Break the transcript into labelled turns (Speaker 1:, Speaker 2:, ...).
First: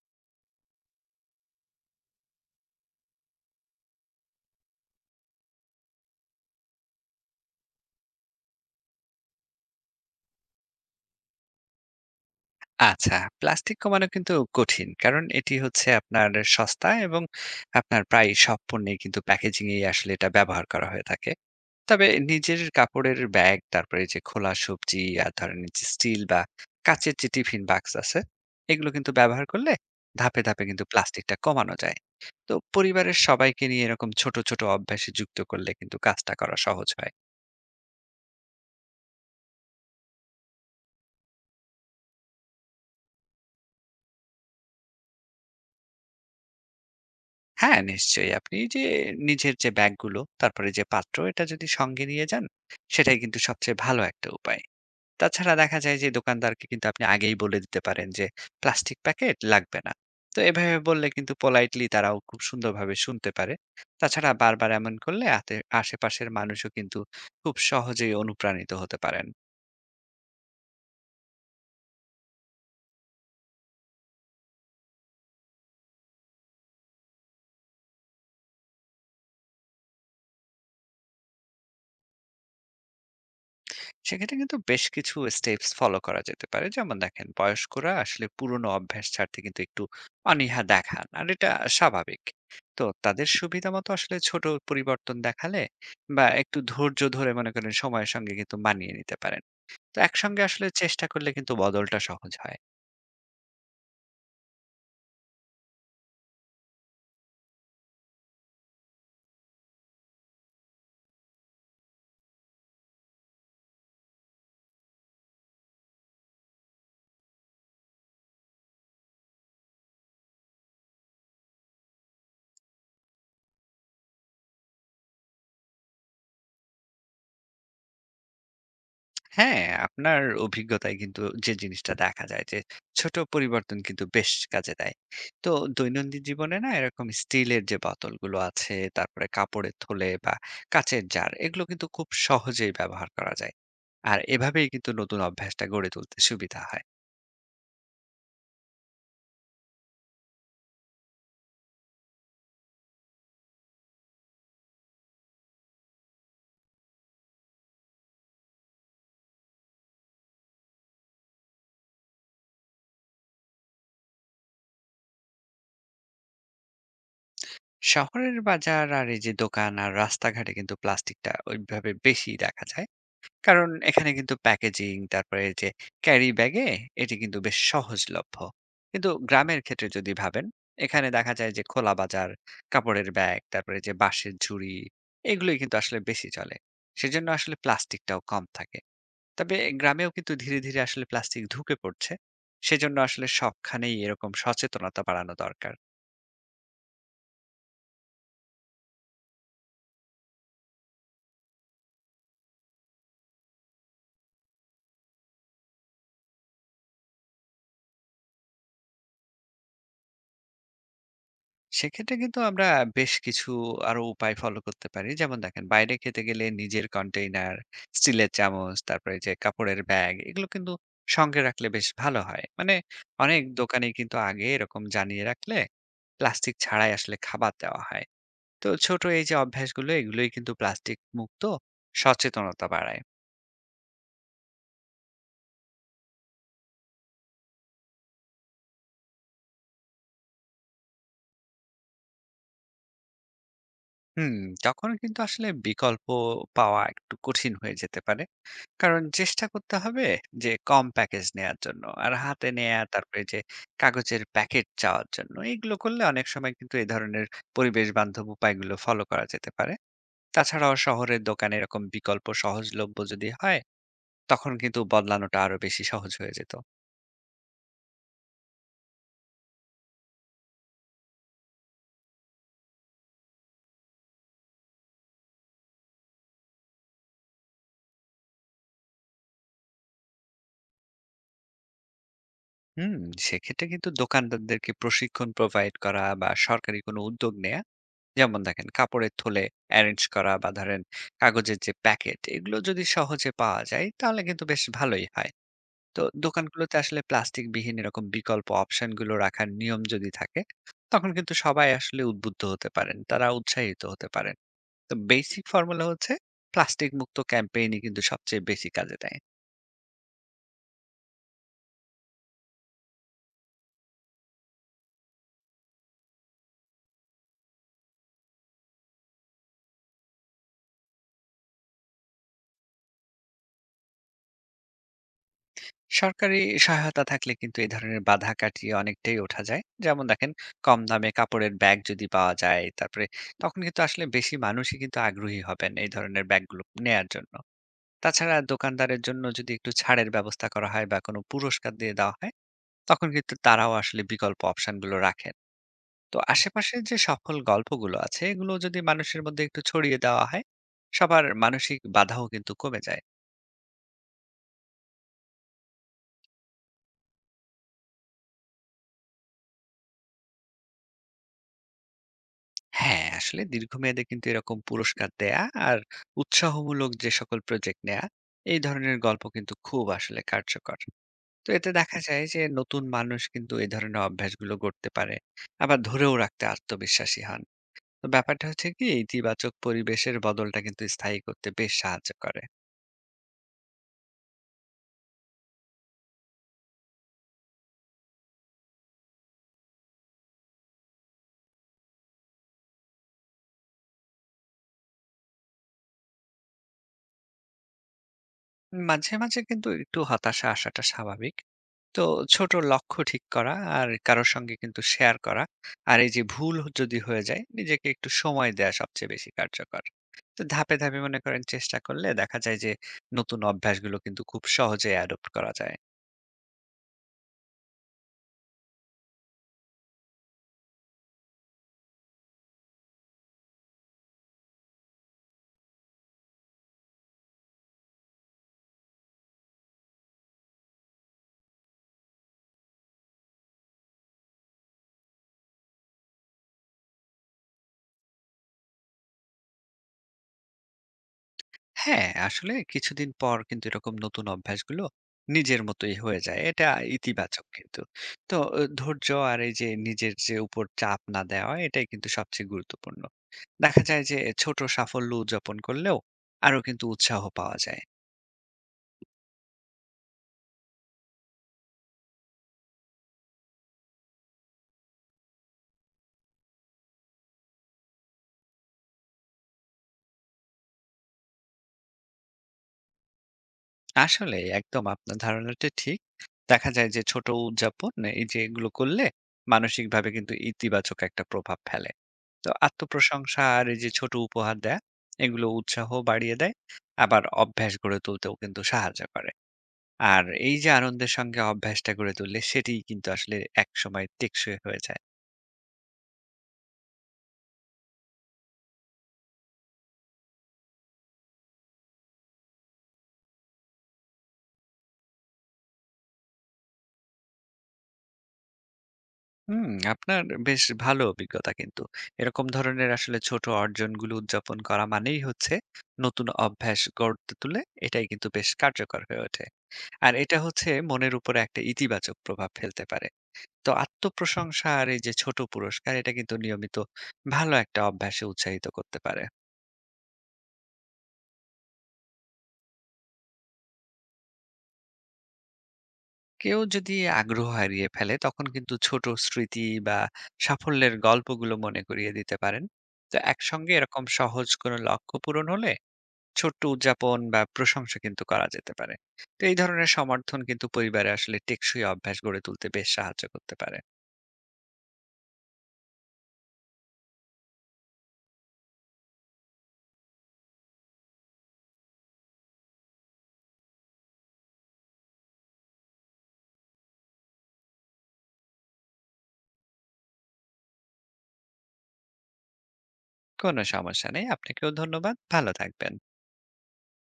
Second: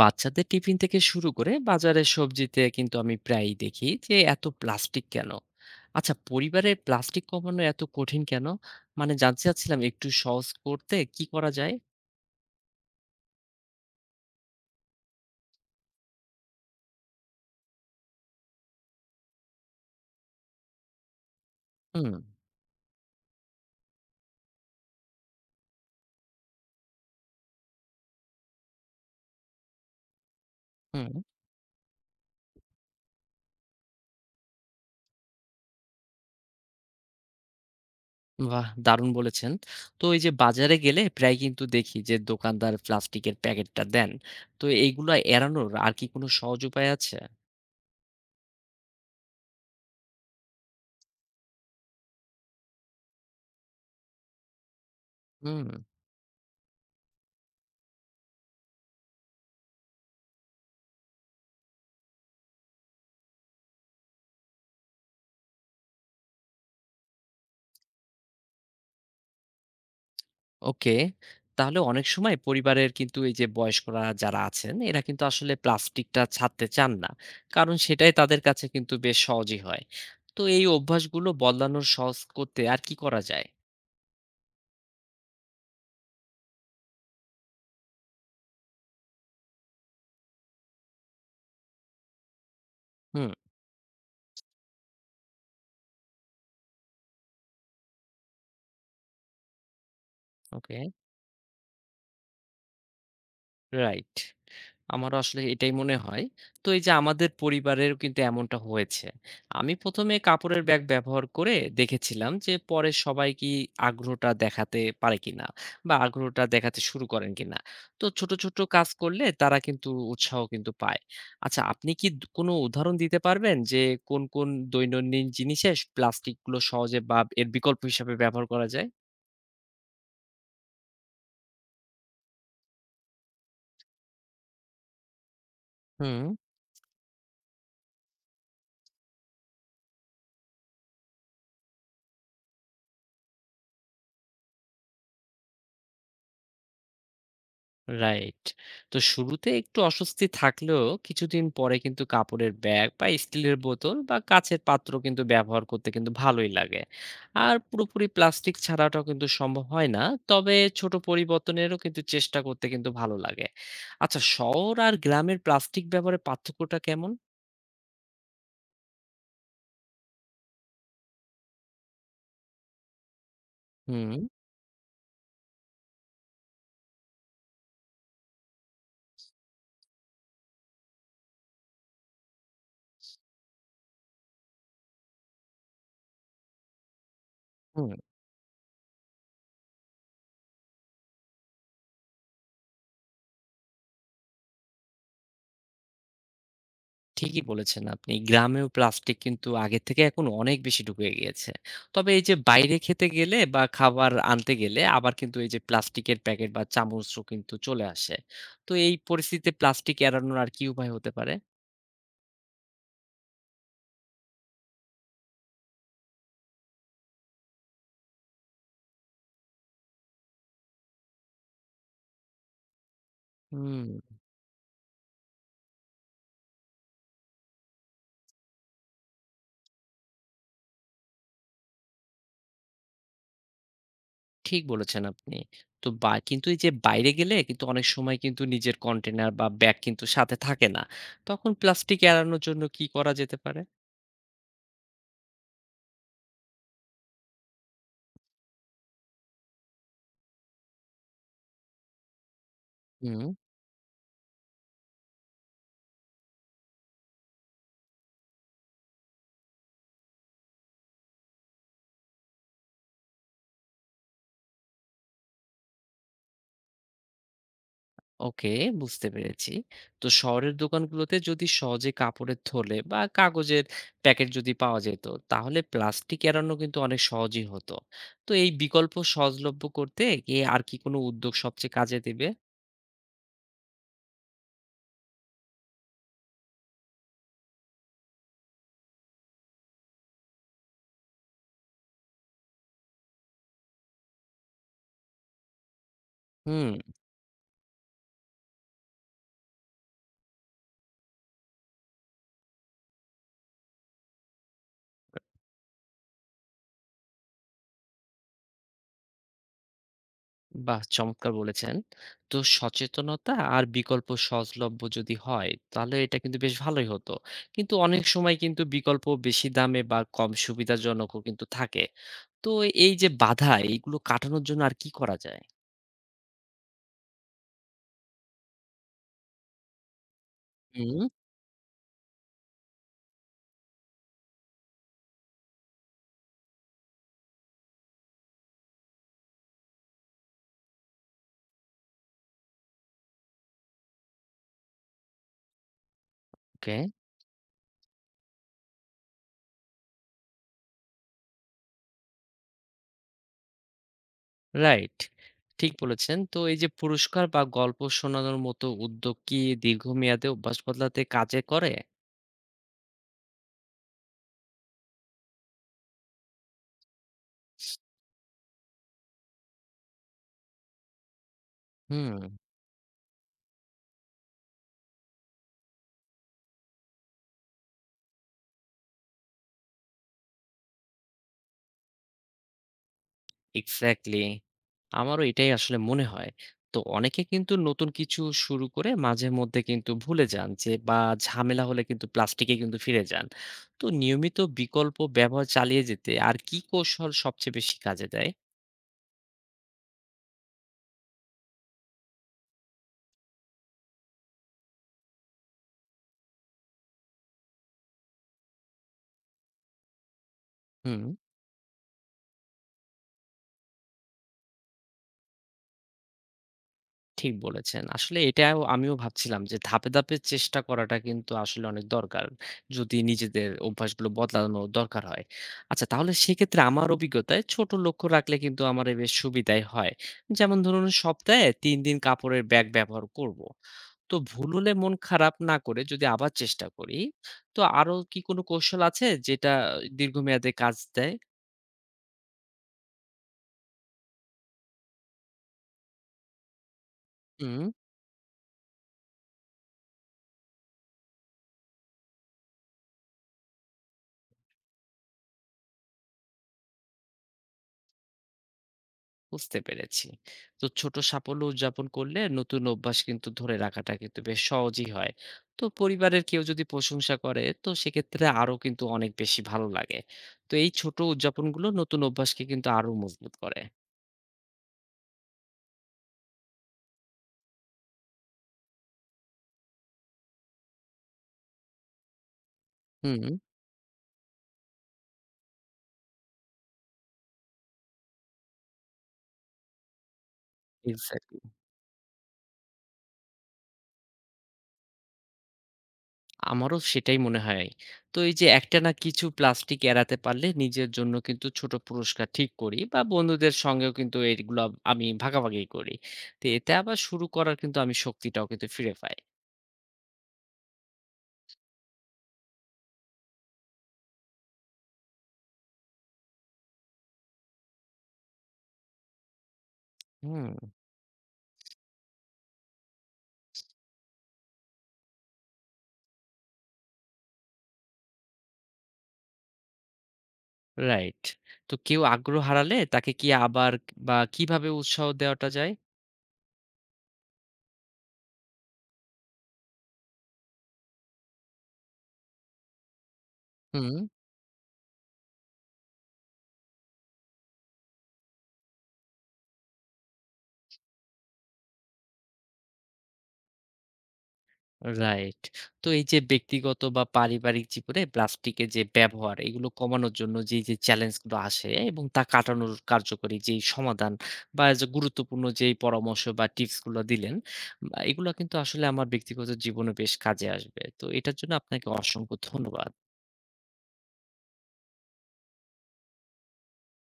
Speaker 1: বাচ্চাদের টিফিন থেকে শুরু করে বাজারের সবজিতে কিন্তু আমি প্রায়ই দেখি যে এত প্লাস্টিক কেন। আচ্ছা, পরিবারে প্লাস্টিক কমানো এত কঠিন কেন? মানে জানতে চাচ্ছিলাম একটু সহজ করতে কি করা যায়।
Speaker 2: আচ্ছা, প্লাস্টিক কমানো কিন্তু কঠিন। কারণ এটি হচ্ছে আপনার সস্তা এবং আপনার প্রায় সব পণ্যেই কিন্তু প্যাকেজিং এই আসলে এটা ব্যবহার করা হয়ে থাকে। তবে
Speaker 1: হুম।
Speaker 2: নিজের কাপড়ের ব্যাগ, তারপরে যে খোলা সবজি আর ধরেন এই যে স্টিল বা কাঁচের যে টিফিন বাক্স আছে, এগুলো কিন্তু ব্যবহার করলে ধাপে ধাপে কিন্তু
Speaker 1: হুম।
Speaker 2: প্লাস্টিকটা কমানো যায়। তো পরিবারের সবাইকে নিয়ে এরকম ছোট ছোট অভ্যাসে যুক্ত করলে কিন্তু কাজটা করা সহজ হয়।
Speaker 1: বাহ, দারুণ বলেছেন। তো এই যে বাজারে গেলে প্রায় কিন্তু দেখি যে দোকানদার প্লাস্টিকের প্যাকেটটা দেন, তো এইগুলো এড়ানোর আর কি কোনো সহজ উপায় আছে?
Speaker 2: হ্যাঁ, নিশ্চয়ই। আপনি যে নিজের যে ব্যাগগুলো, তারপরে যে পাত্র, এটা যদি সঙ্গে নিয়ে যান, সেটাই কিন্তু সবচেয়ে ভালো একটা উপায়। তাছাড়া
Speaker 1: হুম।
Speaker 2: দেখা যায় যে দোকানদারকে কিন্তু আপনি আগেই বলে দিতে পারেন যে, প্লাস্টিক প্যাকেট লাগবে না। তো এভাবে বললে কিন্তু পোলাইটলি তারাও খুব সুন্দরভাবে শুনতে পারে। তাছাড়া বারবার এমন করলে আশেপাশের মানুষও কিন্তু খুব সহজেই অনুপ্রাণিত হতে পারেন।
Speaker 1: ওকে। তাহলে অনেক সময় পরিবারের কিন্তু এই যে বয়স্করা যারা আছেন এরা কিন্তু আসলে প্লাস্টিকটা ছাড়তে চান না। কারণ সেটাই তাদের কাছে কিন্তু বেশ সহজই হয়। তো এই অভ্যাসগুলো বদলানোর সহজ করতে আর কি করা যায়?
Speaker 2: সেক্ষেত্রে কিন্তু বেশ কিছু স্টেপস ফলো করা যেতে পারে, যেমন দেখেন বয়স্করা আসলে পুরনো অভ্যাস ছাড়তে কিন্তু একটু অনীহা দেখান, আর এটা স্বাভাবিক। তো তাদের
Speaker 1: হুম,
Speaker 2: সুবিধা মতো আসলে ছোট পরিবর্তন দেখালে বা একটু ধৈর্য ধরে মনে করেন সময়ের সঙ্গে কিন্তু মানিয়ে নিতে পারেন। তো একসঙ্গে আসলে
Speaker 1: ওকে,
Speaker 2: চেষ্টা করলে কিন্তু বদলটা সহজ হয়।
Speaker 1: রাইট। আমারও আসলে এটাই মনে হয়। তো এই যে আমাদের পরিবারেরও কিন্তু এমনটা হয়েছে। আমি ১ম এ কাপড়ের ব্যাগ ব্যবহার করে দেখেছিলাম যে পরে সবাই কি আগ্রহটা দেখাতে পারে কিনা বা আগ্রহটা দেখাতে শুরু করেন কিনা। তো ছোট, ছোট কাজ করলে তারা কিন্তু উৎসাহ কিন্তু পায়। আচ্ছা, আপনি কি কোনো উদাহরণ দিতে পারবেন যে কোন, কোন দৈনন্দিন জিনিসে প্লাস্টিকগুলো সহজে বা এর বিকল্প হিসাবে ব্যবহার করা যায়?
Speaker 2: হ্যাঁ, আপনার অভিজ্ঞতায় কিন্তু যে জিনিসটা দেখা যায় যে ছোট পরিবর্তন কিন্তু বেশ কাজে দেয়। তো দৈনন্দিন
Speaker 1: হুম।
Speaker 2: জীবনে না এরকম স্টিলের যে বোতলগুলো আছে, তারপরে কাপড়ের থলে বা কাঁচের জার, এগুলো কিন্তু খুব সহজেই ব্যবহার করা যায়। আর এভাবেই কিন্তু নতুন অভ্যাসটা গড়ে তুলতে সুবিধা হয়।
Speaker 1: রাইট। তো শুরুতে একটু অস্বস্তি থাকলেও কিছুদিন পরে কিন্তু কাপড়ের ব্যাগ বা স্টিলের বোতল বা কাঁচের পাত্র কিন্তু ব্যবহার করতে কিন্তু ভালোই লাগে। আর পুরোপুরি প্লাস্টিক ছাড়াটাও কিন্তু সম্ভব হয় না। তবে ছোট পরিবর্তনেরও কিন্তু চেষ্টা করতে কিন্তু ভালো লাগে। আচ্ছা, শহর আর গ্রামের প্লাস্টিক ব্যবহারের পার্থক্যটা কেমন?
Speaker 2: শহরের বাজার আর এই যে দোকান আর রাস্তাঘাটে কিন্তু প্লাস্টিকটা ওইভাবে বেশি দেখা যায়। কারণ এখানে
Speaker 1: হুম।
Speaker 2: কিন্তু প্যাকেজিং তারপরে এই যে ক্যারি ব্যাগে এটি কিন্তু বেশ সহজলভ্য। কিন্তু গ্রামের ক্ষেত্রে যদি ভাবেন, এখানে দেখা যায় যে খোলা বাজার, কাপড়ের ব্যাগ, তারপরে যে বাঁশের ঝুড়ি, এগুলোই কিন্তু আসলে বেশি চলে। সেজন্য আসলে
Speaker 1: হুম।
Speaker 2: প্লাস্টিকটাও কম থাকে। তবে গ্রামেও কিন্তু ধীরে ধীরে আসলে প্লাস্টিক ঢুকে পড়ছে। সেজন্য আসলে সবখানেই এরকম সচেতনতা বাড়ানো দরকার।
Speaker 1: ঠিকই বলেছেন আপনি। গ্রামেও প্লাস্টিক কিন্তু আগের থেকে এখন অনেক বেশি ঢুকে গিয়েছে। তবে এই যে বাইরে খেতে গেলে বা খাবার আনতে গেলে আবার কিন্তু এই যে প্লাস্টিকের প্যাকেট বা চামচও কিন্তু চলে আসে। তো এই পরিস্থিতিতে প্লাস্টিক এড়ানোর আর কি উপায় হতে পারে?
Speaker 2: সেক্ষেত্রে কিন্তু আমরা বেশ কিছু আরো উপায় ফলো করতে পারি। যেমন দেখেন বাইরে খেতে গেলে নিজের কন্টেইনার, স্টিলের চামচ, তারপরে যে কাপড়ের ব্যাগ, এগুলো কিন্তু সঙ্গে রাখলে বেশ ভালো হয়। মানে অনেক
Speaker 1: হুম,
Speaker 2: দোকানেই কিন্তু আগে এরকম জানিয়ে রাখলে প্লাস্টিক ছাড়াই আসলে খাবার দেওয়া হয়। তো ছোট এই যে অভ্যাসগুলো, এগুলোই কিন্তু প্লাস্টিক মুক্ত সচেতনতা বাড়ায়।
Speaker 1: ঠিক বলেছেন আপনি। তো বা কিন্তু এই যে বাইরে গেলে কিন্তু অনেক সময় কিন্তু নিজের কন্টেইনার বা ব্যাগ কিন্তু সাথে থাকে না। তখন প্লাস্টিক এড়ানোর জন্য কি করা যেতে পারে?
Speaker 2: হুম, তখন কিন্তু আসলে বিকল্প পাওয়া একটু কঠিন হয়ে যেতে পারে। কারণ চেষ্টা করতে হবে যে কম প্যাকেজ নেয়ার জন্য। আর হাতে নেয়া তারপরে
Speaker 1: হুম।
Speaker 2: যে কাগজের প্যাকেট চাওয়ার জন্য, এগুলো করলে অনেক সময় কিন্তু এই ধরনের পরিবেশ বান্ধব উপায়গুলো ফলো করা যেতে পারে। তাছাড়াও শহরের দোকানে এরকম বিকল্প সহজলভ্য যদি হয়, তখন কিন্তু বদলানোটা আরো বেশি সহজ হয়ে যেত।
Speaker 1: ওকে, বুঝতে পেরেছি। তো শহরের দোকানগুলোতে যদি সহজে কাপড়ের থলে বা কাগজের প্যাকেট যদি পাওয়া যেত, তাহলে প্লাস্টিক এড়ানো কিন্তু অনেক সহজই হতো। তো এই বিকল্প সহজলভ্য করতে গিয়ে আর কি কোনো উদ্যোগ সবচেয়ে কাজে দেবে?
Speaker 2: হুম, সেক্ষেত্রে কিন্তু দোকানদারদেরকে প্রশিক্ষণ প্রোভাইড করা বা সরকারি কোনো উদ্যোগ নেয়া, যেমন দেখেন কাপড়ের থলে এরেঞ্জ করা বা ধরেন কাগজের যে প্যাকেট এগুলো যদি সহজে পাওয়া যায় তাহলে কিন্তু বেশ ভালোই হয়। তো
Speaker 1: হুম।
Speaker 2: দোকানগুলোতে আসলে প্লাস্টিক বিহীন এরকম বিকল্প অপশন গুলো রাখার নিয়ম যদি থাকে, তখন কিন্তু সবাই আসলে উদ্বুদ্ধ হতে পারেন, তারা উৎসাহিত হতে পারেন। তো বেসিক ফর্মুলা হচ্ছে প্লাস্টিক মুক্ত ক্যাম্পেইনই কিন্তু সবচেয়ে বেশি কাজে দেয়।
Speaker 1: বাহ, চমৎকার বলেছেন। তো সচেতনতা আর বিকল্প সহজলভ্য যদি হয়, তাহলে এটা কিন্তু বেশ ভালোই হতো। কিন্তু অনেক সময় কিন্তু বিকল্প বেশি দামে বা কম সুবিধাজনকও কিন্তু থাকে। তো এই যে বাধা, এইগুলো কাটানোর জন্য আর কি করা যায়?
Speaker 2: সরকারি সহায়তা থাকলে কিন্তু এই ধরনের বাধা কাটিয়ে অনেকটাই ওঠা যায়, যেমন দেখেন কম
Speaker 1: হুম,
Speaker 2: দামে কাপড়ের ব্যাগ যদি পাওয়া যায়, তারপরে তখন কিন্তু আসলে বেশি মানুষই কিন্তু আগ্রহী হবেন এই ধরনের ব্যাগগুলো নেয়ার জন্য। তাছাড়া দোকানদারের জন্য যদি একটু ছাড়ের ব্যবস্থা করা হয় বা কোনো পুরস্কার দিয়ে দেওয়া হয়, তখন কিন্তু তারাও আসলে বিকল্প অপশনগুলো রাখেন। তো
Speaker 1: ওকে,
Speaker 2: আশেপাশের যে সফল গল্পগুলো আছে, এগুলো যদি মানুষের মধ্যে একটু ছড়িয়ে দেওয়া হয়, সবার মানসিক বাধাও কিন্তু কমে যায়।
Speaker 1: রাইট। ঠিক বলেছেন। তো এই যে পুরস্কার বা গল্প শোনানোর মতো উদ্যোগ কি দীর্ঘমেয়াদে অভ্যাস বদলাতে কাজে করে?
Speaker 2: হ্যাঁ, আসলে দীর্ঘমেয়াদে কিন্তু এরকম পুরস্কার দেয়া আর উৎসাহমূলক যে সকল প্রজেক্ট নেয়া, এই ধরনের গল্প কিন্তু খুব আসলে কার্যকর। তো এতে দেখা
Speaker 1: হুম।
Speaker 2: যায় যে নতুন মানুষ কিন্তু এই ধরনের অভ্যাসগুলো গড়তে পারে। আবার ধরেও রাখতে আত্মবিশ্বাসী হন। তো ব্যাপারটা হচ্ছে কি ইতিবাচক পরিবেশের বদলটা কিন্তু স্থায়ী করতে বেশ সাহায্য করে।
Speaker 1: এক্সাক্টলি। আমারও এটাই আসলে মনে হয়। তো অনেকে কিন্তু নতুন কিছু শুরু করে মাঝে মধ্যে কিন্তু ভুলে যান যে, বা ঝামেলা হলে কিন্তু প্লাস্টিকে কিন্তু ফিরে যান। তো নিয়মিত বিকল্প ব্যবহার চালিয়ে যেতে আর কি কৌশল সবচেয়ে বেশি কাজে দেয়?
Speaker 2: মাঝে মাঝে কিন্তু একটু হতাশা আসাটা স্বাভাবিক। তো ছোট লক্ষ্য ঠিক করা আর কারো সঙ্গে কিন্তু শেয়ার করা। আর এই যে ভুল যদি হয়ে যায়, নিজেকে একটু সময় দেয়া সবচেয়ে বেশি কার্যকর। তো ধাপে ধাপে
Speaker 1: হুম।
Speaker 2: মনে করেন চেষ্টা করলে দেখা যায় যে নতুন অভ্যাসগুলো কিন্তু খুব সহজেই অ্যাডপ্ট করা যায়।
Speaker 1: ঠিক বলেছেন। আসলে এটাও আমিও ভাবছিলাম যে ধাপে, ধাপে চেষ্টা করাটা কিন্তু আসলে অনেক দরকার। যদি নিজেদের অভ্যাসগুলো বদলানো দরকার হয়। আচ্ছা তাহলে সেক্ষেত্রে আমার অভিজ্ঞতায় ছোট লক্ষ্য রাখলে কিন্তু আমার এ বেশ সুবিধাই হয়। যেমন ধরুন সপ্তাহে ৩ দিন কাপড়ের ব্যাগ ব্যবহার করব। তো ভুল হলে মন খারাপ না করে যদি আবার চেষ্টা করি, তো আরো কি কোনো কৌশল আছে যেটা দীর্ঘমেয়াদে কাজ দেয়?
Speaker 2: হ্যাঁ, আসলে কিছুদিন পর কিন্তু এরকম নতুন অভ্যাসগুলো নিজের মতোই হয়ে যায়। এটা ইতিবাচক
Speaker 1: হুম।
Speaker 2: কিন্তু। তো ধৈর্য আর এই যে নিজের যে উপর চাপ না দেওয়া, এটাই কিন্তু সবচেয়ে গুরুত্বপূর্ণ। দেখা যায় যে ছোট সাফল্য উদযাপন করলেও আরো কিন্তু উৎসাহ পাওয়া যায়।
Speaker 1: বুঝতে পেরেছি। তো ছোট সাফল্য উদযাপন করলে নতুন অভ্যাস কিন্তু ধরে রাখাটা কিন্তু বেশ সহজই হয়। তো পরিবারের কেউ যদি প্রশংসা করে, তো সেক্ষেত্রে আরো কিন্তু অনেক বেশি ভালো লাগে। তো এই ছোট উদযাপনগুলো নতুন অভ্যাসকে কিন্তু আরো মজবুত করে।
Speaker 2: আসলে একদম আপনার ধারণাটা ঠিক। দেখা যায় যে ছোট উদযাপন, এই যে এগুলো করলে মানসিকভাবে কিন্তু ইতিবাচক একটা প্রভাব ফেলে। তো
Speaker 1: হুম।
Speaker 2: আত্মপ্রশংসা আর এই যে ছোট উপহার দেয়া, এগুলো উৎসাহ বাড়িয়ে দেয়। আবার অভ্যাস গড়ে তুলতেও কিন্তু সাহায্য করে। আর এই যে আনন্দের
Speaker 1: এক্সাক্টলি।
Speaker 2: সঙ্গে অভ্যাসটা গড়ে তুললে সেটিই কিন্তু আসলে একসময় টেকসই হয়ে যায়।
Speaker 1: আমারও সেটাই মনে হয়। তো এই যে একটানা কিছু প্লাস্টিক এড়াতে পারলে নিজের জন্য কিন্তু ছোট পুরস্কার ঠিক করি বা বন্ধুদের সঙ্গেও কিন্তু এইগুলা আমি ভাগাভাগি করি। তো এতে আবার শুরু করার কিন্তু আমি শক্তিটাও কিন্তু ফিরে পাই।
Speaker 2: হুম, আপনার বেশ ভালো অভিজ্ঞতা কিন্তু। এরকম ধরনের আসলে ছোট অর্জনগুলো উদযাপন করা মানেই হচ্ছে নতুন অভ্যাস গড়তে তুলে এটাই কিন্তু বেশ কার্যকর হয়ে ওঠে। আর এটা
Speaker 1: হুম।
Speaker 2: হচ্ছে মনের উপরে একটা ইতিবাচক প্রভাব ফেলতে পারে। তো আত্মপ্রশংসা আর এই যে ছোট পুরস্কার, এটা কিন্তু নিয়মিত ভালো একটা অভ্যাসে উৎসাহিত করতে পারে।
Speaker 1: রাইট। তো কেউ আগ্রহ হারালে তাকে কি আবার বা কিভাবে উৎসাহ দেওয়াটা যায়?
Speaker 2: কেউ যদি আগ্রহ হারিয়ে ফেলে, তখন কিন্তু ছোট স্মৃতি বা সাফল্যের গল্পগুলো মনে করিয়ে দিতে পারেন। তো একসঙ্গে
Speaker 1: হুম।
Speaker 2: এরকম সহজ কোনো লক্ষ্য পূরণ হলে ছোট্ট উদযাপন বা প্রশংসা কিন্তু করা যেতে পারে। তো এই ধরনের সমর্থন কিন্তু পরিবারে আসলে টেকসই অভ্যাস গড়ে তুলতে বেশ সাহায্য করতে পারে।
Speaker 1: রাইট। তো এই যে ব্যক্তিগত বা পারিবারিক জীবনে প্লাস্টিকের যে ব্যবহার এগুলো কমানোর জন্য যে চ্যালেঞ্জগুলো আসে এবং তা কাটানোর কার্যকরী যেই সমাধান বা যে গুরুত্বপূর্ণ যেই পরামর্শ বা টিপসগুলো দিলেন, বা এগুলো কিন্তু আসলে আমার ব্যক্তিগত জীবনে বেশ কাজে আসবে। তো এটার জন্য আপনাকে অসংখ্য ধন্যবাদ।
Speaker 2: কোনো সমস্যা নেই, আপনাকেও ধন্যবাদ, ভালো থাকবেন।